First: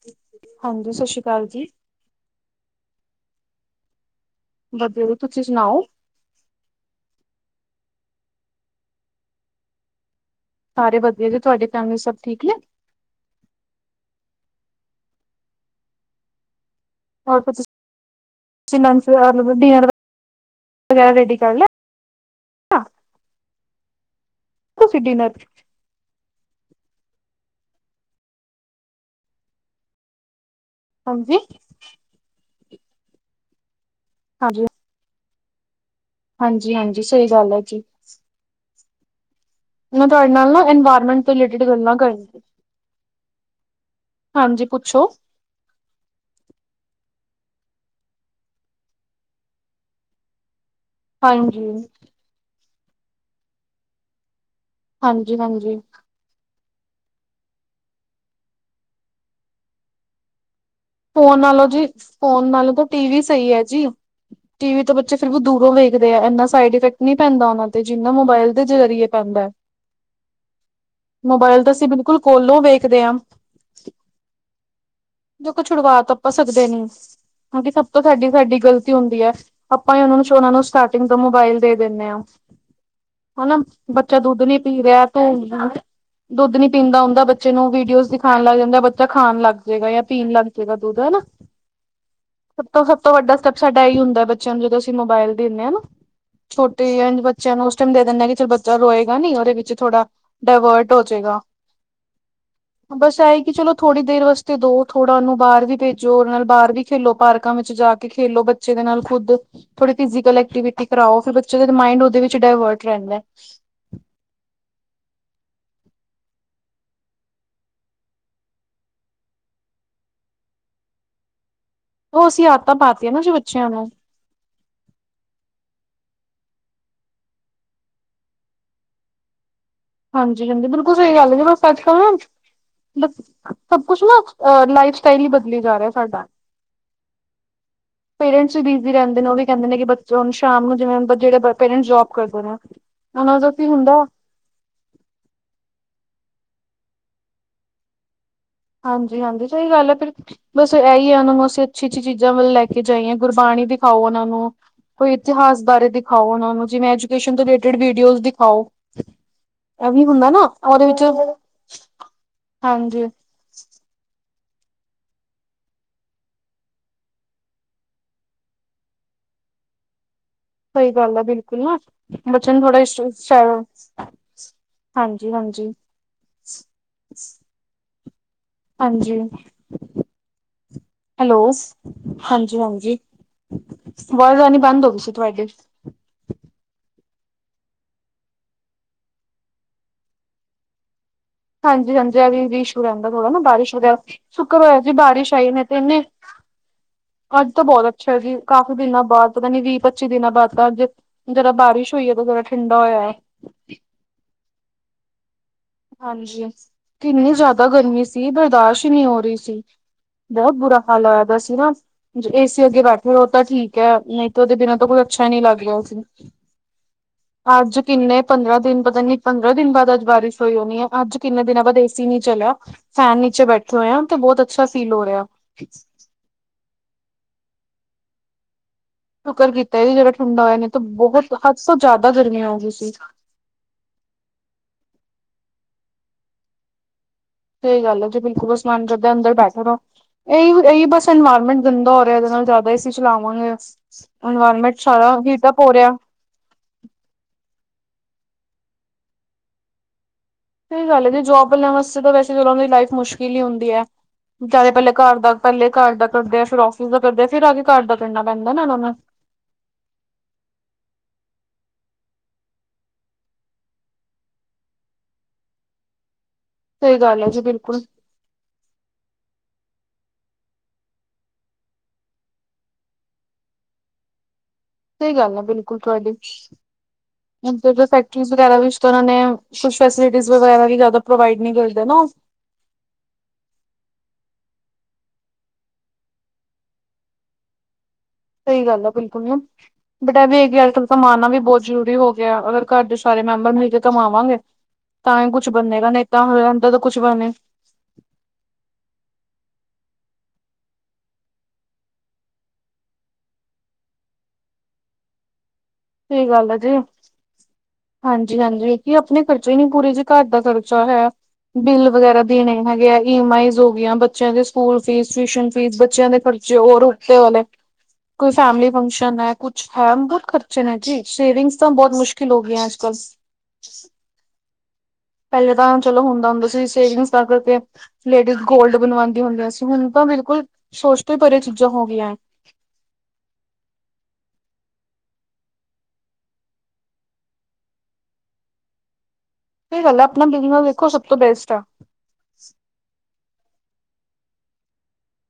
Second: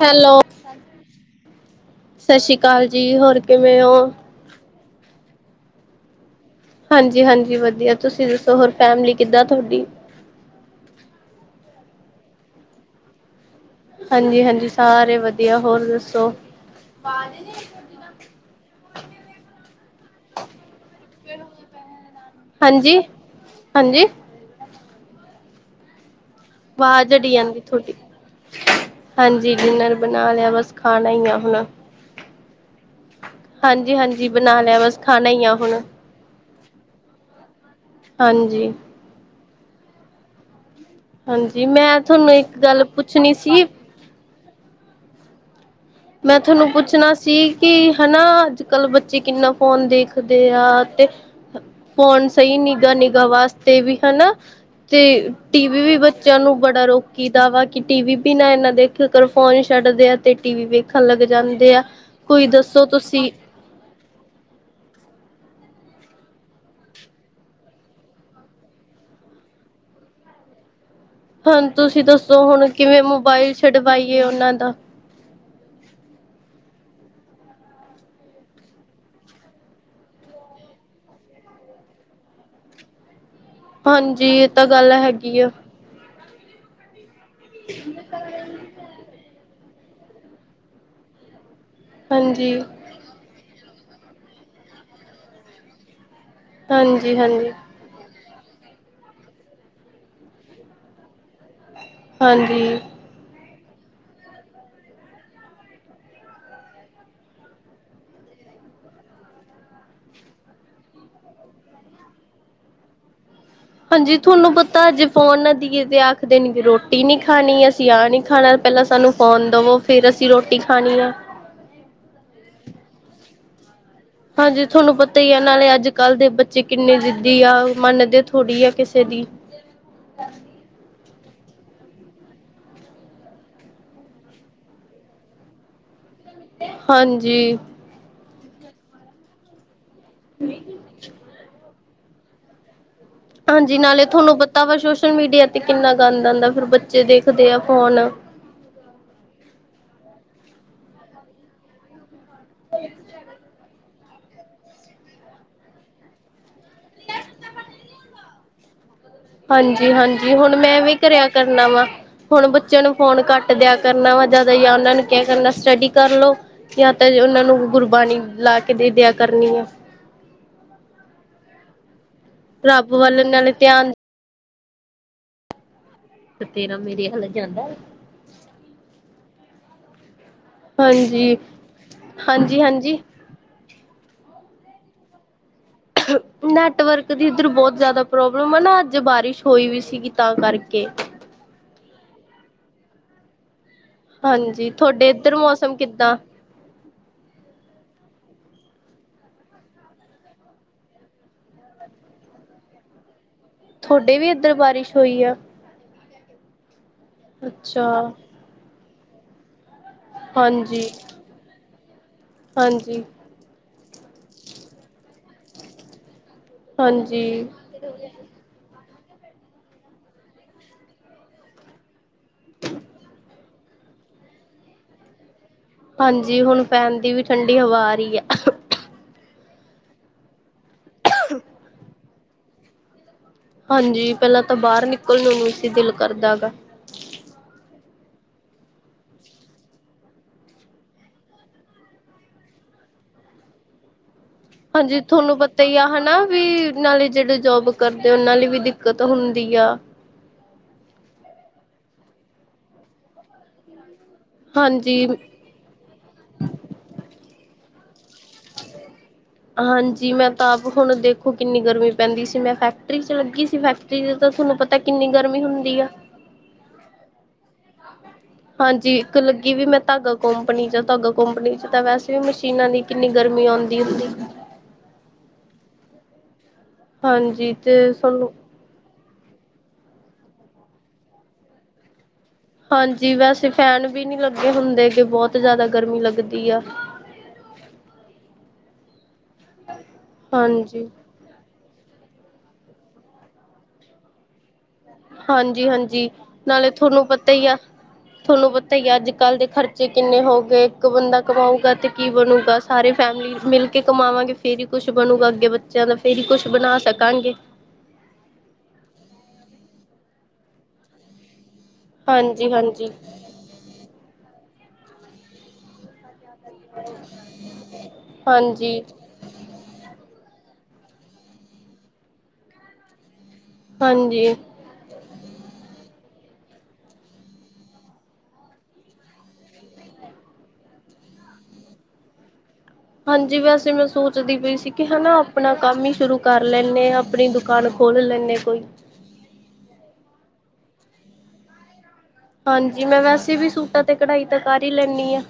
Hello, ਹਾਂਜੀ ਸਤਿ ਸ੍ਰੀ ਅਕਾਲ ਜੀ ਸਤਿ ਸ਼੍ਰੀ ਅਕਾਲ ਜੀ ਹੋਰ ਕਿਵੇ ਹੋ? ਵਧੀਆ ਤੁਸੀ ਸੁਣਾਓ? ਹਾਂਜੀ- ਹਾਂਜੀ ਵਧੀਆ ਤੁਸੀ ਦਸੋ ਹੋਰ ਫੈਮਿਲੀ ਕਿਦਾ ਤੁਹਾਡੀ ਸਾਰੇ ਵਧੀਆ ਜੀ ਤੁਹਾਡੀ ਫੈਮਿਲੀ ਸਭ ਠੀਕ ਨੇ? ਹਾਂਜੀ ਹਾਂਜੀ ਸਾਰੇ ਵਧੀਆ ਹੋਰ ਦੱਸੋ? [unintelligible] ਵਗੈਰਾ ਰੈਡੀ ਕਰ ਲਿਆ ਹਾਂਜੀ-ਹਾਂਜੀ। ਤੁਸੀਂ ਡਿਨਰ ਬਾਵਾਜ਼ [unintelligible] ਜਾਂਦੀ ਤੁਹਾਡੀ ਹਾਂਜੀ ਡਿਨਰ ਬਣਾ ਲਿਆ ਬਸ। ਖਾਣਾ ਹੀ ਆ ਹਾਂਜੀ ਅਪਣਾ ਹਾਂਜੀ ਹਾਂਜੀ ਬਣਾ ਲਿਆ ਬਸ। ਖਾਣਾ ਹੀ ਆ ਹੁਣ। ਹਾਂਜੀ ਹਾਂਜੀ ਸਹੀ ਗੱਲ ਹੈ ਜੀ ਹਾਂਜੀ। ਮੈਂ ਤੁਹਾਡੇ ਨਾਲ ਨਾ ਇਨ ਹਾਂਜੀ, ਮੈਂ ਥੋਨੂੰ ਇੱਕ ਗੱਲ ਪੁੱਛਣੀ ਸੀ ਹਾਂਜੀ, ਪੁੱਛੋ। ਮੈਂ ਤੁਹਾਨੂੰ ਪੁੱਛਣਾ ਸੀ ਕਿ ਹੈਨਾ ਅੱਜ ਕੱਲ੍ਹ ਬੱਚੇ ਕਿੰਨਾ ਫੋਨ ਦੇਖਦੇ ਆ, ਤੇ ਹਾਂਜੀ ਫੋਣ ਸਹੀ ਨਿਗਾਾ ਨਿਗਾ ਵਾਸਤੇ ਵੀ ਹੈਣਾ। ਤੇ ਹਾਂਜੀ ਟੀ ਹਾਂਜੀ ਵੀ ਬ ਬੱਚਯਾ ਨੂੰ ਬੜਾ ਰੋਕੀ ਦਾ ਵਾ ਕਿ ਟੀ ਵੀ ਵੀ ਨਾ ਇਨਾ ਦੇਖਯਾ ਕਰੋ ਫੋਨ ਛੱਡਦੇ ਆ ਤੇ ਟੀ ਵੀ ਵੇਖ ਫੋਨ ਨਾਲੋ ਜੀ ਫੋਨ ਨਾਲੋ ਤਾਂ ਟੀ ਵੀ ਤੁਸੀਂ ਸਹੀ ਹੈ ਜੀ- ਟੀ ਵੀ ਤੋਂ ਬੱਚੇ ਫਿਰ ਵੀ ਦੂਰੋ ਵੇਖਦੇ ਆ ਇਨਾ ਸਾਈਡ ਇਫੈਕਟ ਨਹੀ ਪੈਦਾ ਉਹਨਾ ਤੇ ਜਿਨਾ ਮੋਬਾਇਲ ਦੇ ਜਰੀਏ ਪੈਂਦਾ ਮੋਬਾਇਲ ਹੁਣ ਤਾਂ ਅਸੀ ਬਿਲਕੁਲ ਕੋਲੋ ਵੇਖਦੇ ਆਂ। ਸ਼ੁੜਵਾਈਏ ਉਹਨਾ ਦਾ ਛੁੜਵਾ ਤਾ ਆਪਾਂ ਸਕਦੇ ਨੀ, ਕੇਓਕਿ ਸਬ ਤੋ ਸਾਡੀ, ਸਾਡੀ ਗਲਤੀ ਹੋਂਦੀ ਐ ਆਪਾਂ ਏ ਓਨਾ ਨੂੰ ਓਨਾ ਨੂੰ, ਸਟਾਟਿਂਗ ਤੋ ਮੋਬਾਇਲ ਦੇ ਦੇਨੇ ਆਂ। ਹਨਾ, ਬੱਚਾ ਹਾਂਜੀ ਦੁਦ ਇਹ ਨੀ ਤਾਂ ਗੱਲ ਪੀਰੇਆ ਹੈਗੀ ਆ ਤੂੰ ਦੁੱਦ ਨੀ ਪੀਂਦਾ ਔਂਦਾ ਬੱਚੇ ਨੂੰ, ਵੀਡੀਓਜ਼ ਦਿਖਾਨ ਲੱਗ ਜਾਦਾਂ ਬੱਚਾ ਖਾਨ ਲਗ ਜੇਗਾ ਯਾ ਪੀਨ ਲਗ ਦਾ ਦੁੱਧ ਹੈ ਨਾ ਹਾਂਜੀ ਸਭ ਤੋਂ ਸਬ ਤੋਂ ਵੱਡਾ ਸਟੈਪ ਸਾਡਾ ਐਈ ਹੁੰਦੈ ਬੱਚੇਆਂ ਨੂੰ ਜਦੋਂ ਅਸੀਂ ਮੋਬਾਈਲ ਦੇਂਨੇ ਆ ਨਾ, ਛੋਟੇ ਹਾਂਜੀ ਐਂਜ ਹਾਂਜੀ ਬੱਚੇਆਂ ਨੂੰ ਦੇ ਦੇਨੇ ਆ ਕਿ ਚਲ ਬੱਚਾ ਰੋਏਗਾ ਨੀ, ਓਦੇ ਵਿੱਚ ਥੋੜਾ ਡਵੇਅਰਟ ਹੋ ਜੇਗਾ। ਹਾਂਜੀ। ਬਸ ਐਈ ਕਿ ਚਲੋ, ਥੋੜੀ ਦੇਰ ਵਸਤੇ ਦੋ ਥੋੜਾ ਓਨੂੰ। ਬਾਰ ਵੀ ਭੇਜੋ ਓਦੇ ਨਾਲ ਬਾਰ ਵੀ ਖੇਲੋ, ਪਾਰਕਾਂ ਵਿੱਚ ਜਾ ਕੇ ਖੇਲੋ ਬੱਚੇ ਦੇ ਨਾਲ ਖੁੱਦ। ਥੋੜੀ ਫਿਜੀ਼ਕਲ ਐਕਟੀਵੀਟੀ ਕਰਾਓ, ਫੇਰ ਬੱਚੇ ਦਾ ਮਾੰਈਡ ਓਦੇ ਵਿੱਚ ਡਾਏਵਰਟ ਰੈਂਦੈ। ਹਾਂਜੀ, ਥੋਨੂੰ ਪਤੈ ਜੇ ਫੋਨ ਨਾ ਦੀਏ ਤੇ ਆਖਦੇ ਨੇ ਕਿ ਰੋਟੀ ਨੀ ਖਾਨੀ ਅਸੀਂ ਆਹ ਨੀ ਖਾਣਾ ਪੈਲਾਂ ਸਾਨੂੰ ਫੋਨ ਦਵੋ, ਫੇਰ ਅਸੀਂ ਰੋਟੀ ਖਾਨੀ ਆ। ਓ ਅਸੀਂ ਆਤਾਂ ਪਾਤੀਆਂ ਨਾ ਜੋ ਬੱਚੇਆਂ ਨੂੰ। ਹਾਂਜੀ ਥੋਨੂੰ ਪਤਾ ਈ ਆ, ਨਾਲੇ਼ ਅੱਜ-ਕੱਲ ਦੇ ਬੱਚੇ ਕਿੰਨੇ ਜਿ਼ੱਦੀ ਆ ਮੰਨਦੇ ਥੋੜੀ ਆ ਕਿਸੇ ਦੀ। ਹਾਂਜੀ, ਹਾਂਜੀ ਬਿਲਕੁਲ ਸਈ ਗਾੱਲ ਏ [unintelligible] ਸੱਚ ਕਵਾਂ ਆੱਜ। ਮਤਲ ਸਭ ਕੁਛ ਨਾ ਅ, ਲਾਈਫ ਸਟਾਈਲ ਈ ਬਦਲੀ ਜਾ ਰੇਆ ਸਾਡਾ। ਹਾਂਜੀ। ਪੇਰੇਂਟਸ ਵੀ ਬਿਜ਼ੀ ਰੈਂਦੇ ਨੇ, ਓ ਵੀ ਕੈਂਦੇ ਨੇ ਬੱਚੇਆ ਨੂੰ ਸ਼ਾਮ ਨੂੰ ਜਿਵੇਂ ਹੂਨ ਪੇਰੇਂਟ ਜੋਬ [unintelligible] ਕੀ ਹਾਂਜੀ ਹੁੰਦਾ ਨਾਲੇ਼ ਥੋਨੂੰ ਪਤਾ ਵਾ, ਸੋਸ਼ਲ ਮੀੜੀਆ ਤੇ ਕਿੰਨਾ ਗੰਦ ਆਂਦਾ ਫੇਰ ਬੱਚੇ ਦੇਖਦੇ ਆ ਫੋਨ। ਹਾਂਜੀ, ਹਾਂਜੀ ਸਈ ਗੱਲ ਐ ਫੇਰ, ਵੈਸੇ ਐਈ ਐ ਐਨੂ ਵਾਸੀ ਅੱਛੀ, ਅੱਛੀ ਚੀਜਾ ਵੱਲ ਲੈ ਕੇ ਜਾਈਏ ਗੁਰਬਾਣੀ ਦਿਖਾਓ ਓਨਾਂ ਨੂੰ ਕੋਈ ਇਤਿਹਾਸ ਬਾਰੇ ਦਿਖਾਓ ਓਨਾਂ ਨੂੰ, ਜਿਵੇ ਐਜੂਕੇਸ਼ਨ ਦੇ ਰਿਲੇਟੇੜ ਵੀੜੀਓਜ਼ ਦਿਖਾਓ ਇਹ ਹਾਂਜੀ, ਵੀ ਹੁੰਦਾ ਹਾਂਜੀ ਨਾ ਹੁਣ ਮੈਂ ਉਹਦੇ ਵੀ ਵਿੱਚ ਕਰੇਆ ਕਰਨਾ ਵਾ, ਹੁਣ ਬੱਚੇਆਂ ਨੂੰ ਹਾਂਜੀ ਫੋਨ ਘੱਟ ਦੇਆ ਕਰਨਾ ਜਾਦਾ ਜਾਂ ਓਨਾਂ ਨੂੰ ਕੇਆ ਕਰਨਾ, ਸਟੱਡੀ ਕਰ ਲੋ ਯਾ ਤੇ ਓਨਾਂ ਨੂੰ ਗੁਰਬਾਣੀ ਲਾ ਕੇ ਦੇ ਦੇਆ, ਕਰਨੀ ਆ। ਸਈ ਗੱਲ ਆ ਬਿਲਕੁਲ ਨਾ, ਬੱਚੇਆ ਨੂੰ ਥੋੜਾ ਰੱਬ ਵੱਲ ਸੋ਼ ਨਾਲੇ ਧਿਆਨ ਹਾਂਜੀ, ਹਾਂਜੀ। ਤੇ ਤੇਰਾ ਮੇਰੇ ਹੱਲ ਜਾਂਦਾ ਏ? ਹਾਂਜੀ, ਹਾਂਜੀ ਹੈਲੋ ਹਾਂਜੀ, ਹਾਂਜੀ। ਵਾਜ਼ ਆਨੀ ਬਾੰਦ ਹੋਗੀ ਸੀ ਤੁਆਡੀ। ਨੈਟਵਰਕ ਦੀ ਇੱਦਰ ਬੋਤ ਜਾਦਾ ਪ੍ਰੋਬਲਮ ਆ ਨਾ, ਆੱਜ ਬਾਰਿਸ਼ ਹੋਈ ਵੀ ਸੀਗੀ ਤਾਂ ਕਾਰਕੇ। ਹਾਂਜੀ, ਹਾਂਜੀ ਐ ਵੀ ਰੀਸ਼ ਰੈਂਦਾ ਥੋੜਾ ਨਾ, ਬਾਰਿਸ਼ ਵਗੈਰਾ, ਸੂ਼ਕਰ ਹਾਂਜੀ ਹੋਏਆ ਜੇ ਤੁਹਾਡੇ ਬਾਰਿਸ਼ ਇੱਧਰ ਆਈ, ਨੀ ਤੇ ਮੌਸਮ ਏਨੇ ਕਿੱਦਾਂ ਆੱਜ ਤਾਂ ਬੋਤ ਅੱਛਾ ਐ ਜੀ, ਕਾਫ਼ੀ ਦਿਨਾਂ ਬਾਦ ਪਤਾ ਨੀ ਵੀਹ, ਪੱਚੀ ਦਿਨਾਂ ਬਾਦ ਤਾਂ ਅੱਜ ਜ਼ਰਾ ਬਾਰਿਸ਼ ਹੋਈ ਏ ਤੇ ਜ਼ਰਾ ਠੰਡਾ ਹੋਏਐ। ਥੋਡੇ ਵੀ ਏਦਰ ਬਾਰਿਸ਼ ਹੋਈ ਆ? ਹਾਂਜੀ, ਕਿੰਨੀ ਜਾ਼ਦਾ ਅੱਛਾ ਗਰਮੀ ਸੀ ਬਰਦਾਸ਼ਤ ਈ ਨੀ ਹੋਰੀ ਸੀ। ਬਹੁਤ ਬੁਰਾ ਹਾਂਜੀ ਹਾਲ ਹੋਇਆ ਦਾ ਸੀਗਾ ਏਸੀ ਅੱਗੇ ਹਾਂਜੀ ਬੈਠੇ ਤਾਂ ਠੀਕ ਹੈ ਨਹੀਂ ਤਾਂ ਉਹਦੇ ਬਿਨਾਂ ਤੋਂ ਕੋਈ ਅੱਛਾ ਹੀ ਨਹੀਂ ਲੱਗ ਰਿਹਾ ਸੀ। ਹਾਂਜੀ ਅੱਜ ਕਿੰਨੇ ਪੰਦਰਾਂ ਦਿਨ ਪਤਾ ਨੀ ਪੰਦਰਾਂ ਦਿਨ ਬਾਅਦ ਅੱਜ ਬਾਰਿਸ਼ ਹੋਈ ਹੋਣੀ ਹੈ ਅੱਜ ਕਿੰਨੇ ਦਿਨਾਂ ਬਾਅਦ ਏਸੀ ਨੀ ਚਲਿਆ। ਫੈਨ ਨੀਚੇ ਬੈਠੇ ਹੋਏ ਆ ਤੇ ਬਹੁਤ ਅੱਛਾ ਫੀਲ ਹੋ ਰਿਹਾ। ਹਾਂਜੀ, ਹੁਨ ਫੈਨਦੀ ਵੀ ਠੰਡੀ ਹਵਾ ਆ ਰੀ ਆ। ਸੂ਼ਕਰ ਕੀਤਾ ਈ ਜੇੜਾ ਠੰਡਾ ਹੋਏਆ, ਨੀ ਤਾਂ ਬੋਹਤ ਹੱਦ ਸੋ ਜਾਦਾ ਗਰਮੀ ਆ ਗਈ ਸੀ। ਹਾਂਜੀ, ਪੈਲਾਂ ਤਾਂ ਬਾਅਰ ਨਿਕਲ਼ ਨੂੰ ਨੀ ਸੀ ਦਿਲ ਕਰਦਾ ਗਾ। ਸਈ ਗਾੱਲ ਆਜੀ ਬਿਲਕੁਲ ਓ [unintelligible] ਅੰਦਰ ਬੈ ਸਕਦਾ। ਏਈ, ਏਈ ਬਸ ਇਨਵਾਇਰਮੈਂਟ ਗੰਦਾ ਹੋ ਰੇਆ ਵੇ ਐਦੇ ਨਾਲ ਜਾ਼ਦਾ ਏ ਸੀ ਚਲਾਵਾਂਗੇ। ਇਨਵਾਏਰਮੈਂਟ ਸਾਰਾ ਵੀਪ ਪ ਹੋ ਰੇਐ। [unintelligible] ਨਾਲੇ਼ ਜੇੜੇ ਜੋਬ ਕਰਦੇ, ਓਨਾਂ ਲਈ ਵੀ ਦਿੱਕਤ ਹੁੰਦੀ ਆ। ਸਈ ਗੱਲ ਏ ਜੀ ਜੋਬ ਬਲੇਆਂ ਵਾਸਤੇ ਤਾਂ ਵੈਸੇ ਵੀ ਓਨਾ ਦੀ ਲਾਈਫ ਮੁਸ਼ਕਿਲ ਈ ਹੁੰਦੀ ਆ, ਜਾ ਤੇ ਪੈਲਾ ਹਾਂਜੀ ਘਾਰ ਦਾ ਪੈਲੇ ਘੲਰ ਦਾ ਕਰਦੇ ਆ, ਫਿਰ ਔਫੀਸ ਦਾ ਕਰਦੇ ਆ, ਫਿਰ ਆ ਕੇ ਘਾਰ ਦਾ ਕਰਨਾ ਪੈਂਦਾ ਨਾ ਐਨਾਂ ਨੂੰ। ਹਾਂਜੀ ਮੈਂ ਤਾਂ ਆਪ ਹੁਣ ਦੇਖੋ ਕਿੰਨੀ ਗਰਮੀ ਪੈਂਦੀ ਸੀ ਮੈਂ ਫੈਕਟਰੀ ਚ ਲੱਗੀ ਸੀ ਫੈਕਟਰੀ ਸਵੇਰ ਦਾ ਤੁਹਾਨੂੰ ਪਤਾ ਕਿੰਨੀ ਗਰਮੀ ਹੁੰਦੀ ਆ। ਸਹੀ ਗੱਲ ਹੈ ਜੀ ਬਿਲਕੁਲ। ਹਾਂਜੀ ਇੱਕ ਲੱਗੀ ਵੀ ਮੈਂ ਧਾਗਾ ਕੋਪਨੀ ਚ ਧਾਗਾ ਕੋਪਨੀ ਚ ਤਾਂ ਵੈਸੇ ਵੀ ਮਸ਼ੀਨਾਂ ਦੀ ਕਿੰਨੀ ਗਰਮੀ ਆਉਂਦੀ ਹੁੰਦੀ। ਸਹੀ ਗੱਲ ਹੈ ਬਿਲਕੁਲ ਤੁਹਾਡੀ ਹਾਂਜੀ ਹੁਣ ਤੇ ਫੈਕਟਰੀ ਸਾਨੂੰ ਵਗੈਰਾ ਵੀ ਉਨ੍ਹਾਂ ਨੇ ਕੁਛ ਫੈਸਿਲਿਟੀ ਵਗੈਰਾ ਵੀ ਜਿਆਦਾ ਪ੍ਰੋਵਾਈਡ ਨੀ ਕਰਦੇ ਨਾ ਹਾਂਜੀ ਵੈਸੇ ਫੈਨ ਵੀ ਨਹੀਂ ਲੱਗੇ ਹੁੰਦੇ ਗ ਬਹੁਤ ਜ਼ਿਆਦਾ ਗਰਮੀ ਲੱਗਦੀ ਆ ਸਹੀ ਗੱਲ ਆ ਬਿਲਕੁਲ ਨਾ ਬਟ ਇਹ ਵੀ ਗੱਲ ਹਾਂਜੀ, ਕਮਾਨਾ ਵੀ ਬਹੁਤ ਜ਼ਰੂਰੀ ਹੋ ਗਿਆ ਅਗਰ ਘਰ ਦੇ ਸਾਰੇ ਮੈਂਬਰ ਮਿਲ ਕੇ ਕਮਾਵਾਂਗੇ ਤਾਂ ਹੀ ਕੁਛ ਹਾਂਜੀ, ਬਣੇੇਗਾ ਨਹੀਂ ਹਾਂਜੀ ਤਾਂ ਹੋਦਾ ਨਾਲੇ ਤਾਂ ਕੁਛ ਤੁਹਾਨੂੰ ਬਣੇ ਪਤਾ ਹੀ ਆ ਤੁਹਾਨੂੰ ਪਤਾ ਹੀ ਅੱਜ ਕੱਲ੍ਹ ਦੇ ਖਰਚੇ ਕਿੰਨੇ ਹੋ ਗਏ ਇੱਕ ਬੰਦਾ ਕਮਾਊਗਾ ਤੇ ਕੀ ਬਣੂਗਾ। ਸਾਰੇ ਫੈਮਿਲੀ ਮਿਲ ਕੇ ਕਮਾਵਾਂਗੇ ਫੇਰ ਹੀ ਕੁਛ ਬਣੂਗਾ ਅੱਗੇ ਬੱਚਿਆਂ ਦਾ ਫੇਰ ਹੀ ਸਹੀ ਕੁਛ ਗੱਲ ਹੈ ਜੀ ਬਣਾ ਸਕਾਂਗੇ। ਹਾਂਜੀ ਹਾਂਜੀ ਕੀ ਆਪਣੇ ਖਰਚੇ ਹੀ ਨੀ ਪੂਰੇ ਜੀ ਘਰ ਦਾ ਖਰਚਾ ਹੈ। ਬਿੱਲ ਵਗੈਰਾ ਹਾਂਜੀ ਦੇਣੇ ਹਾਂਜੀ ਹੈਗੇ ਆ ਈ ਐਮ ਆਈਜ਼ ਹੋ ਗਆਂ ਬੱਚਿਆਂ ਦੇ ਸਕੂਲ ਫੀਸ ਟਿਊਸ਼ਨ ਫੀਸ ਬੱਚਿਆਂ ਦੇ ਖਰਚ ਜੇ ਹੋ ਰੁਕਤੇ ਵਾਲੇ ਕੋਈ ਫੈਮਲੀ ਹਾਂਜੀ ਫੰਕਸ਼ਨ ਹੈ ਕੁਛ ਹੈ ਮਤਲਬ ਖਰਚੇ ਆ ਜੀ ਸੇਵਿੰਗਸ ਤਾਂ ਬਹੁਤ ਮੁਸ਼ਕਿਲ ਹੋ ਗਈਆਂ ਅੱਜ ਕੱਲ। ਹਾਂਜੀ ਪਹਿਲੇ ਤਾਂ ਚਲੋ ਹੁੰਦਾ ਹੁੰਦਾ ਸੀ ਸੇਵਿੰਗਸ ਦਾ ਕਰਕੇ ਲੇਡੀਜ਼ ਗੋਲਡ ਬਣਵਾਉਂਦੀ ਹੁੰਦੀਆਂ ਸੀ ਹੁਣ ਤਾਂ ਬਿਲਕੁਲ ਸੋਚ ਤੋਂ ਹੀ ਪਰਰੇ ਚੀਜ਼ਾਂ ਹੋ ਗਈਆਂ। ਹਾਂਜੀ ਵੈਸੇ ਮੈਂ ਸੋਚਦੀ ਪਈ ਸੀ ਕਿ ਹਨਾ ਆਪਣਾ ਕੰਮ ਹੀ ਸ਼ੁਰੂ ਕਰ ਲੈਂਦੇ ਹਾਂ ਆਪਣੀ ਦੁਕਾਨ ਖੋਲ ਲੈਣੇ ਕੋਈ। ਸਹੀ ਗੱਲ ਆ ਆਪਣਾ ਬਿਜਨਸ ਵੇਖੋ ਸਭ ਤੋਂ ਬੈਸਟ ਆ। ਹਾਂਜੀ ਮੈਂ ਵੈਸੇ ਵੀ ਸੂਟਾਂ ਤੇ ਕਢਾਈ ਤਾਂ ਕਰ ਹੀ ਲੈਂਦੀ ਹਾਂ।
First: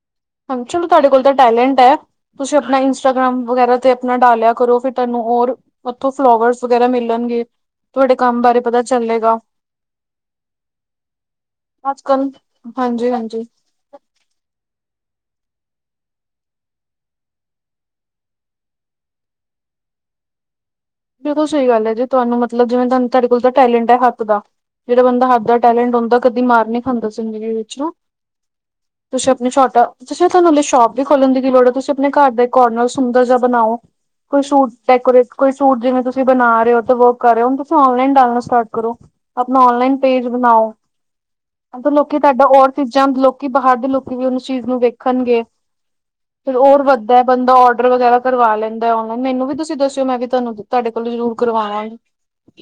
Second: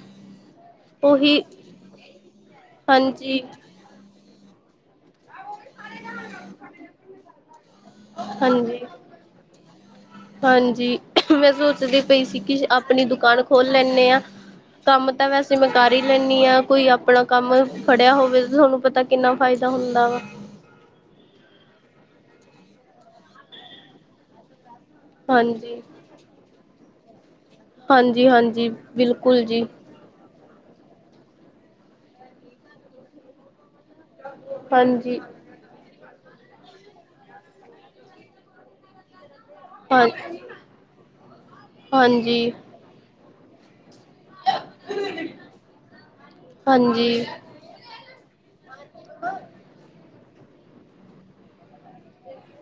ਹਾਂਜੀ ਚਲੋ ਤੁਹਾਡੇ ਕੋਲ ਤਾਂ ਉਹੀ ਟੈਲੈਂਟ ਹੈ ਤੁਸੀਂ ਆਪਣਾ ਹਾਂਜੀ ਇੰਸਟਾਗ੍ਰਾਮ ਵਗੈਰਾ ਤੇ ਆਪਣਾ ਡਾਲਿਆ ਕਰੋ ਫਿਰ ਤੁੈਾਨੂੰ ਹੋਰ ਉੱਥੋਂ ਫਲਾਵਰਸ ਵਗੈਰਾ ਮਿਲਣਗੇ ਤੁਹਾਡੇ ਕੰਮ ਬਾਰੇ ਪਤਾ ਹਾਂਜੀ ਚੱਲੇਗਾ। ਹਾਂਜੀ ਮੈਂ ਸੋਚਦੀ ਅੱਜ ਪਈ ਕੱਲ ਸੀ ਕਿ ਆਪਣੀ ਹਾਂਜੀ ਹਾਂਜੀ ਦੁਕਾਨ ਖੋਲ ਲੈਣੇ ਹਾਂ। ਕੰਮ ਤਾਂ ਵੈਸੇ ਮੈਂ ਕਰ ਹੀ ਲੈਣੀ ਹਾਂ ਕੋਈ ਆਪਣਾ ਕੰਮ ਖੜਿਆ ਹੋਵੇ ਤੁਹਾਨੂੰ ਪਤਾ ਕਿੰਨਾ ਫ਼ਾਇਦਾ ਹੁੰਦਾ ਵਾ। ਬਿਲਕੁਲ ਸਹੀ ਗੱਲ ਹੈ ਜੀ ਤੁਹਾਨੂੰ ਮਤਲਬ ਜਿਵੇਂ ਤੁ ਤੁਹਾਡੇ ਕੋਲ ਤਾਂ ਟੈਲੈਂਟ ਹੈ ਹੱਥ ਦਾ ਜਿਹੜਾ ਬੰਦਾ ਹੱਥ ਦਾ ਹਾਂਜੀ। ਟੈਲੈਂਟ ਹੁੰਦਾ ਕਦੀ ਮਾਰ ਨਹੀਂ ਖਾਂਦਾ ਜਿੰਦਗੀ ਵਿਚ। ਹਾਂਜੀ ਹਾਂਜੀ ਬਿਲਕੁਲ ਜੀ। ਤੁਸੀਂ ਤੁਹਾਨੂੰ ਸ਼ੋਪ ਵੀ ਖੋਲਣ ਦੀ ਕੀ ਲੋੜ ਹੈ ਤੁਸੀਂ ਆਪਣੇ ਘਰ ਦਾ ਕੋਰਨਰ ਸੁੰਦਰ ਜਿਹਾ ਬਣਾਓ। ਕੋਈ ਸ਼ੂਟ ਹਾਂਜੀ ਡੈਕੋਰੇਟ ਕੋਈ ਸੂਟ ਜਿਵੇਂ ਤੁਸੀਂ ਬਣਾ ਰਹੇ ਹੋ ਵਰਕ ਕਰ ਰਹੇ ਹੋ ਤੁਸੀਂ ਓਨਲਾਈਨ ਡਾਲਣਾ ਸਟਾਰਟ ਕਰੋ। ਆਪਣਾ ਨਲਾਈਨ ਹਾਂ ਪੇਜ ਬਣਾਓ ਲੋਕੀ ਤੁਹਾਡਾ ਔਰ ਹਾਂਜੀ-ਹਾਂਜੀ। ਚੰਦ ਲੋਕੀ ਬਾਹਰ ਦੇ ਲੋਕੀ ਵੀ ਉਹਨੂੰ ਚੀਜ਼ ਨੂੰ ਵੇਖਣਗੇ ਫਰ ਹੋਰ ਵੱਧਦਾ ਬੰਦਾ ਔਡਰ ਵਗੈਰਾ ਕਰਵਾ ਲੈਂ ਆਨਲਾਈਨ ਮੈਨੂੰ ਵੀ ਤੁਸੀਂ ਦੱਸਿ ਮੈਂ ਵੀ ਤੁਹਾਨੂੰ ਤੁਹਾੇ ਕੋਲੋਂ ਜ਼ਰੂਰ ਕਰਵਾਵਾਂਗੀ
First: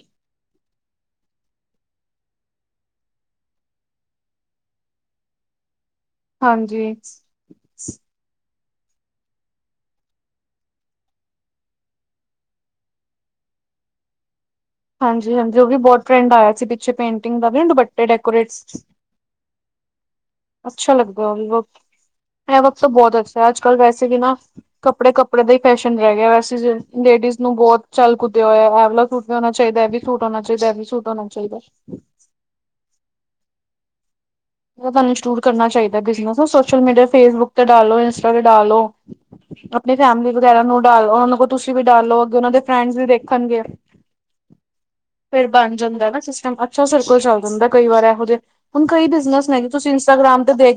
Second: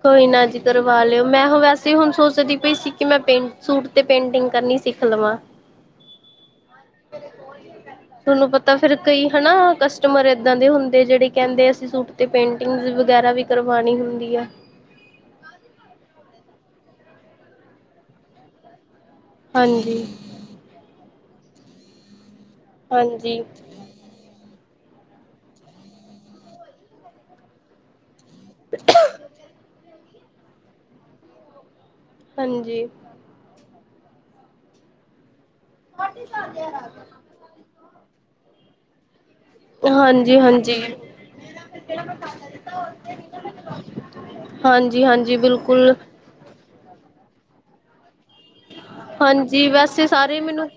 ਕੋਈ ਨਾ ਜੀ ਕਰਵਾ ਲਿਓ ਮੈਂ ਵੈਸੇ ਹੁਣ ਸੋਚਦੀ ਪਈ ਸੀ ਕਿ ਮੈਂ ਪੇਂ ਸੂਟ ਤੇ ਪੇਂਟਿੰਗ ਕਰਨੀ ਸਿਖਣੀ [unintelligible] ਹਾਂਜੀ। ਤੁਹਾਨੂੰ ਪਤਾ ਫੇਰ ਕਈ ਹਨਾ ਕਸਟਮਰ ਇਦਾਂ ਦੇ ਹੁੰਦੇ ਜਿਹੜੇ ਕਹਿੰਦੇ ਅਸੀਂ ਸੂਟ ਤੇ ਪੇਂਟਿੰਗਸ ਵਗੈਰਾ ਵੀ ਕਰਵਾਉਣੀ ਹੁੰਦੀ ਆ। ਹਾਂਜੀ ਹਾਂਜੀ ਉਹ ਵੀ ਬਹੁਤ ਫਰੈਂਡ ਆਇਆ ਸੀ ਪਿੱਛੇ ਪੇਂਟਿੰਗ ਦਾ ਵੀ ਦੁੱਪਟੇ ਡੈਕੋਰੇਟ ਹਾਂਜੀ। ਅੱਛਾ ਲੱਗਦਾ ਉਹ ਵੀ ਇਹ ਵਕਤ ਹਾਂਜੀ, ਬਹੁਤ ਅੱਛਾ ਹਾਂਜੀ। ਹੈ ਅੱਜ ਕੱਲ ਵੈਸੇ ਵੀ ਨਾ ਕੱਪੜੇ ਕੱਪੜੇ ਦਾ ਹੀ ਫੈਸ਼ਨ ਰਹਿ ਗਿਆ ਵੈਸੇ ਲੇਡੀਜ਼ ਨੂੰ ਬਹੁਤ ਚੱਲ ਇਹ ਵਾਲਾ ਸੂਟ ਵੀ ਹੋਣਾ ਚਾਹੀਦਾ ਇਹ ਵੀ ਸੂਟ ਹੋਣਾ ਚਾਹੀਦਾ ਇਹ ਵੀ ਸੂਟ ਹੋਣਾ ਚਾਹੀਦਾ। ਹਾਂਜੀ ਤੁਹਾਨੂੰ ਇੰਸਟਾਲ ਕਰਨਾ ਚਾਹੀਦਾ ਬਿਨਸ ਸੋਸ਼ਲ ਮੀਡੀਆ ਫੇਸਬੁੱਕ ਤੇ ਡਾਲੋ ਇੰਸਟਾ ਤੇ ਡਾਲੋ ਆਪਣੀ ਫੈਮਿਲੀ ਹਾਂਜੀ, ਵਗੈਰਾ ਨੂੰ ਹਾਂਜੀ, ਡਾਲ ਉਹ ਕੋਲ ਤੁਸੀਂ ਵੀ ਡਾਲੋ ਅੱਗੇ ਉਹਨਾਂ ਦੇ ਫਰੈਂਡਸ ਵੀ ਦੇਖਣਗੇ ਹਾਂਜੀ, ਹਾਂਜੀ ਫੇਿਰ ਬਣ ਬਿਲਕੁਲ। ਜਾਂਦਾ ਨਾ ਸਿਸਟਮ ਅਛਾ ਸਰਕਲ ਚੱਲ ਜਾਂਦਾ ਕਈ ਵਾਰ ਇਹੋ ਜਿਹੇ ਹੁਣ ਕਈ ਬਿਜ਼ਨਸ ਜੀ ਵੈਸੇ ਸਾਰੇ ਮੈਨੂੰ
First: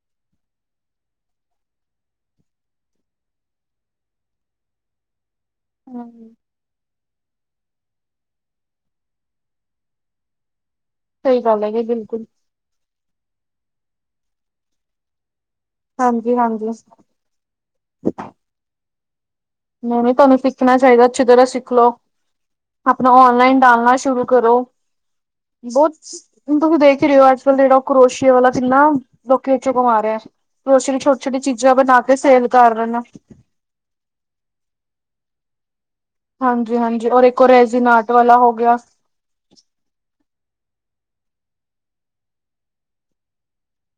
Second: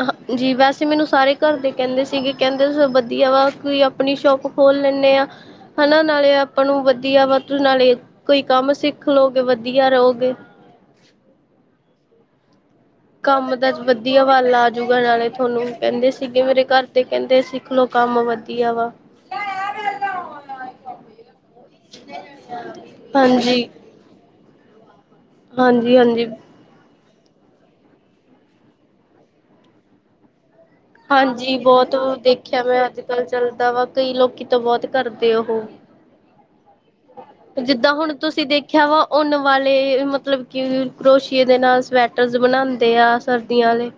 ਹਾਂਜੀ ਵੈਸੇ ਮੈਨੂੰ ਸਾਰੇ ਘਰ ਦੇ ਕਹਿੰਦੇ ਸੀਗੇ ਕਹਿੰਦੇ ਵਧੀਆ ਵਾ ਆਪਣੀ ਸ਼ੋਪ ਖੋਲ ਲੈਂਦੇ ਹਾਂ ਹਨਾ ਹਮ, ਨਾਲੇ ਆਪਾਂ ਨੂੰ ਵਧੀਆ ਵਾ ਨਾਲੇ ਕੋਈ ਕੰਮ ਸਿੱਖ ਲਓਗੇ ਵਧੀਆ ਰਹੋਗੇ ਸਹੀ ਗੱਲ ਹੈਗੀ ਬਿਲਕੁਲ ਕੰਮ ਦਾ ਵਧੀਆ ਵੱਲ ਆਜੂਗਾ ਨਾਲੇ ਤੁਹਾਨੂੰ ਕਹਿੰਦੇ ਹਾਂਜੀ ਸੀਗੇ ਮੇਰੇ ਹਾਂਜੀ ਘਰ ਤੇ ਕਹਿੰਦੇ ਸਿੱਖਲੋ ਕੰਮ ਵਧੀਆ ਵਾ ਨਹੀਂ ਨਹੀਂ ਤੁਹਾਨੂੰ ਸਿੱਖਣਾ ਚਾਹੀਦਾ ਅੱਛੀ ਤਰ੍ਹਾਂ ਸਿੱਖ ਲੋ ਆਪਣਾ ਔਨਲਾਈਨ ਹਾਂਜੀ, ਡਾਲਣਾ ਸ਼ੁਰੂ ਕਰੋ ਬਹੁਤ। ਹਾਂਜੀ, ਹਾਂਜੀ। ਹਣ ਤੁਸੀਂ ਦੇਖ ਹੀ ਰਹੇ ਹੋ ਅੱਜ ਕੱਲ ਜਿਹੜਾ ਉਹ ਕਰੋਸ਼ੀਆ ਵਾਲਾ ਕਿਿੰਨਾ ਲੋਕੀ ਚੋਂ ਕਮ ਰਿਹਾ ਕਰੋਸ਼ੀਏ ਦੀਆਂ ਛੋਟੀ ਛੋਟੀ ਹਾਂਜੀ ਚੀਜ਼ਾਂ ਬਣਾ ਕੇ ਸੇਲ ਕਰ ਰਹੇ ਨੇ ਭਰਾਵਾ ਕਈ ਲੋਕੀ ਤੋਂ ਬਹੁਤ ਕਰਦੇ ਉਹ ਹਾਂਜੀ ਹਾਂਜੀ ਔਰ ਇੱਕ ਉਹ ਰੈਜੀਨਾਟ ਵਾਲਾ ਹੋ ਗਿਆ ਉਨ ਵਾਲੇ ਮਤਲਬ ਕਿ ਕਰੋਸ਼ੀਏ ਦੇ ਨਾਲ ਸਵੈਟਰਸ ਬਣਾਉਂਦੇ ਆ ਸਰਦੀਆਂ ਵਾਲੇ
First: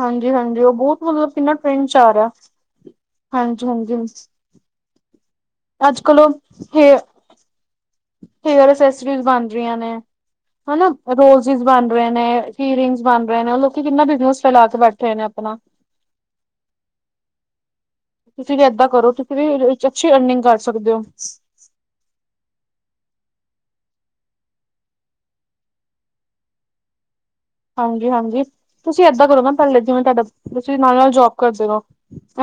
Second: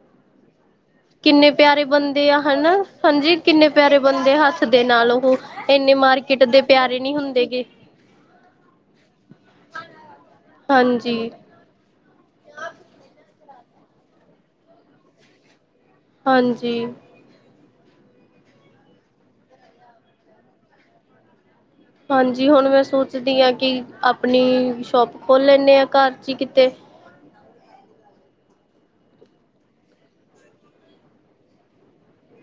ਹਾਂਜੀ ਹਾਂਜੀ ਉਹ ਬਹੁਤ ਮਤਲਬ ਕਿੰਨੇ ਕਿੰਨਾ ਪਿਆਰੇ ਟ੍ਰੈਂਡ ਚ ਬੰਦੇ ਰਿਹਾ ਆ ਹਨਾ ਹਾਂਜੀ ਕਿੰਨੇ ਪਿਆਰੇ ਬੰਦੇ ਹੱਥ ਦੇ ਨਾਲ ਉਹ ਇੰਨੇ ਅੱਜ ਕੱਲ ਉਹ ਮਾਰਕੀਟ ਦੇ ਹੇਅ ਪਿਆਰੇ ਨਹੀਂ ਹੁੰਦੇ ਗ ਹੇਅਰ ਅਸਸਰੀ ਬਣ ਰਹੀਆਂ ਨੇ ਹਨਾ ਹਾਂਜੀ ਰੋਜ਼ ਬਣ ਰਹੇ ਨੇ ਹੀਰਿੰਗ ਬਣ ਰਹੇ ਨੇ ਉਹ ਲੋਕ ਕਿੰਨਾ ਬਿਜਨਸ ਫੈਲਾ ਕੇ ਬੈਠ ਰਹੇ ਨੇ ਆਪਣਾ ਹਾਂਜੀ ਤੁਸੀਂ ਵੀ ਏਦਾਂ ਕਰੋ ਤੁਸੀਂ ਵੀ ਵਿੱਚ ਅੱਛੀ ਅਰਨਿੰਗ ਕਰ ਸਕਦੇ ਹੋ ਹਾਂਜੀ ਹੁਣ ਮੈਂ ਸੋਚਦੀ ਹਾਂ ਕਿ ਆਪਣੀ ਸ਼ੋਪ ਖੋਲ ਲੈਂਦੇ ਹਾਂ ਘਰ ਚ ਹੀ ਕਿਤੇ ਹਾਂਜੀ ਹਾਂਜੀ ਤੁਸੀਂ ਏਦਾਂ ਕਰੋ ਮ ਪਹਿਲੇ ਜਿਵੇਂ ਤੁਹਾਡਾ ਤੁਸੀਂ ਨਾਲ ਨਾਲ ਜੋਬ ਕਰਦੇ ਰਹੋ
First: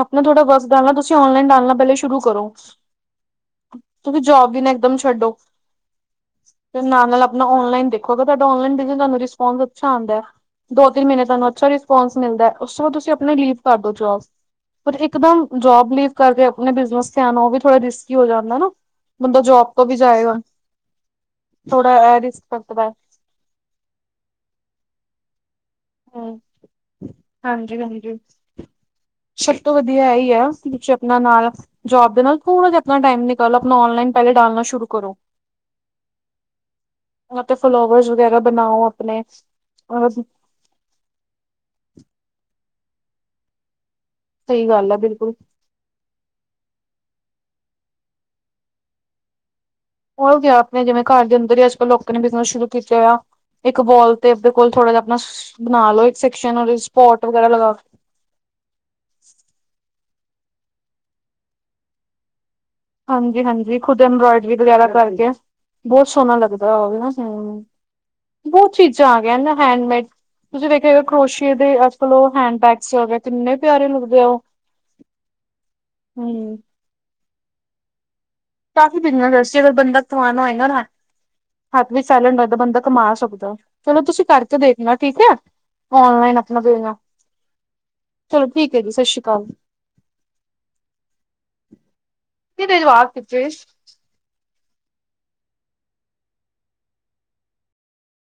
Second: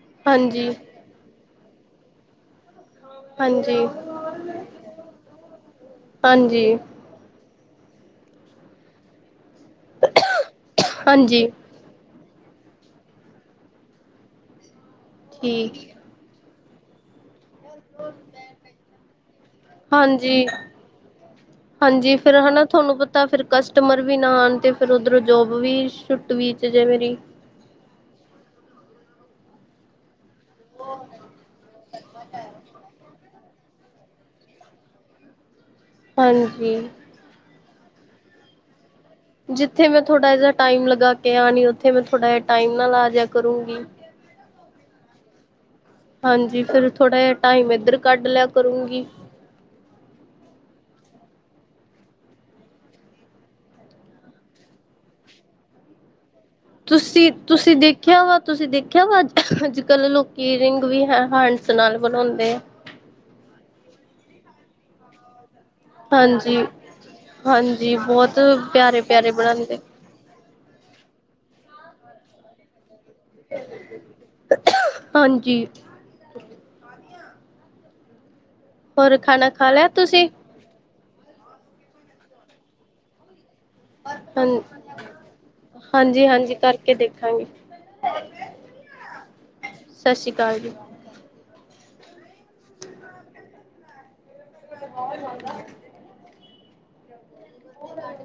ਆਪਣਾ ਥੋੜਡਾ ਬਸ ਹਾਂਜੀ ਡਾਲਣਾ ਤੁਸੀਂ ਓਨਲਾਈਨ ਡਾਲਣਾ ਪਹਿਲੇ ਸ਼ੁਰੂ ਕਰੋ ਹਾਂਜੀ ਤੁਂ ਜੋਬ ਵੀ ਨਾ ਇਕਦਮ ਛੱਡੋ ਹਾਂਜੀ ਫ ਨਾਲ ਨਾਲ ਆਪਣਾ ਪਹਿਲਾ ਆਨਲਾਈਨ ਦੇਖੋ ਅਗਰ ਤੁਹਾਡਾ ਰਿਸਪਾਂਸ ਅੱਛਾ ਆਉਂਦਾ ਦੋ ਤਿੰਨ ਮਹੀਨੇ ਹਾਂਜੀ ਆਨਲਾਈਨ ਦੇਖ ਰਿਸਪਾਂਸ ਮਿਲਦਾ ਉਸ ਤੋਂ ਬਾਅਦ ਤੁਸੀਂ ਆਪਣੇ ਲੀਵ ਕਰਦੋ ਜੋਬ ਪਰ ਇੱਕਦਮ ਠੀਕ ਜੋਬ ਲੀਵ ਕਰਕੇ ਆਪਣੇ ਬਿਜ਼ਨਸ ਵੱਲ ਵੀ ਧਿਆਨ ਦਿਓ ਉਹ ਵੀ ਥੋੜਾ ਰਿਸਕੀ ਹੋ ਜਾਂਦਾ ਨਾ ਬੰਦਾ ਜੋਬ ਤੋਂ ਵੀ ਜਾਏਗਾ। ਹਾਂਜੀ ਥੋੜਾ ਰਿਸਕ ਕਰਤ ਬ ਤਾਂ ਫਿਰ ਕਸਟਮਰ ਵੀ ਨਾ ਆਉਣ ਤੇ ਫਿਰ ਉਧਰੋਂ ਜੋਬ ਵੀ ਛੁੱਟਵ ਹੂੰ ਚ ਜੇ ਮੇਰੀ ਹਾਂਜੀ-ਹਾਂਜੀ, ਸਭ ਤੋਂ ਵਧੀਆ ਇਹ ਹੀ ਆ। ਤੁਸੀਂ ਵਿੱਚੋ ਆਪਣਾ ਨਾਲ ਜੋਬ ਦੇ ਨਾਲ ਥੋੜ੍ਹਾ ਜਿਹਾ ਆਪਣਾ ਟਾਈਮ ਨਿਕਾਲੋ ਆਪਣਾ ਔਂਨਲਾਈਨ ਪਹਿਲੇ ਡਾਲਣਾ ਸ਼ੁਰੂ ਕਰੋ। ਹਾਂਜੀ ਉਹਨਾਂ ਤੇ ਫਲਾੋਵਰਸ ਵਗੈਰਾ ਬਣਾਓ ਆਪ ਜਿੱਥੇ ਮੈਂ ਥੋੜ੍ਹਾ ਜਿਹਾ ਟਾਈਮ ਲਗਾ ਕੇ ਆਣੀ ਉਥੇ ਮੈਂ ਥੋੜਾ ਜਹਾ ਟਾਈਮ ਨਾਲ ਆ ਜਾ ਕਰੂੰਗੀ। ਸਹੀ ਗੱਲ ਆ ਬਿਲਕੁਲ ਹਾਂਜੀ ਫੇਿਰ ਥੋੜ੍ਹਾ ਜਿਹਾ ਟਾਈਮ ਇੱਧਰ ਕੱਢ ਲਿਆ ਕਰੂੰਗੀ ਹੋ ਗਿਆ ਆਪਣੇ ਜਿਵੇਂ ਘਰ ਦੇ ਅੰਦਰ ਹੀ ਅੱਜ ਕੱਲ ਲੋਕਾਂ ਨੇ ਬਿਜਨਸ ਸ਼ੁਰੂ ਕੀਤੇ ਹੋਆ ਇੱਕ ਵੋਲ ਤੇ ਆਪਦੇ ਕੋਲ ਥੋੜਾ ਜ ਆਪਣਾ ਬਣਾ ਲੋ ਇੱਕ ਸੈਕਸ਼ਨ ਸਪੋਟ ਤੁਸੀਂ ਵਗੈਰਾ ਲਗਾ ਤੁਸੀਂ ਦੇਖਿਆ ਵਾ ਤੁਸੀਂ ਦੇਖਿਆ ਵਾ ਅੱਜ ਕੱਲ੍ਹ ਲੋਕੀ ਰਿੰਗ ਵੀ ਹੈ ਹੈਂਡਸ ਨਾਲ ਬਣਾਉਂਦੇ ਹਾਂਜੀ ਹਾਂਜੀ ਖੁਦ ਐੰਬਰਾੋਇਡਰੀ ਵਗੈਰਾ ਕਰਕੇ ਬਹੁਤ ਸੋਹਣਾ ਹਾਂਜੀ ਲੱਗਦਾ ਹਾਂਜੀ ਹਮ ਬਹੁਤ ਪਿਆਰੇ ਚੀਜ਼ਾਂ ਆ ਪਿਆਰੇ ਗਈਆਂ ਨਾ ਬਣਾਉਂਦੇ ਹੈਂਡਮੇਡ ਤੁਸੀਂ ਦੇਖਿਆ ਕਰੋਸ਼ੀਏ ਦੇ ਅੱਜ ਕੱਲ ਹੈਂਡ ਬੈਗਸ ਕਿੰਨੇ ਪਿਆਰੇ ਲੱਗਦੇ ਆ ਉਹ ਹਾਂਜੀ ਹਮ ਕਾਫੀ ਹੋਰ ਬਿਗਣਾ ਖਾਣਾ ਦੱਸ ਜ ਖਾ ਅਗਰ ਲਿਆ ਬੰਦਾ ਤੁਸੀਂ ਕਮਾਨਣਾ ਹੋਏਗਾ ਨਾ ਹੱਥ ਵੀ ਟੈਲੈਂਟ ਬੰਦਾ ਕਮਾ ਸਕਦਾ ਚਲੋ ਤੁਸੀਂ ਕਰਕੇ ਹਾਂ ਦੇਖਣਾ ਠੀਕ ਹੈ, ਓਨਲਾਈਨ ਹਾਂਜੀ-ਹਾਂਜੀ ਆਪਣਾ ਕਰਕੇ ਦੇਣਾ। ਦੇਖਾਂਗੇ ਚਲੋ ਠੀਕ ਏ ਜੀ ਸਤਿ ਸ਼੍ਰੀ ਅਕਾਲ। ਸਤਿ ਸ਼੍ਰੀ ਅਕਾਲ ਜੀ। ਨੀ ਇਹਦੇ ਜਵਾਕ ਕਿੱਥੇ? [unintelligible] ਉਹ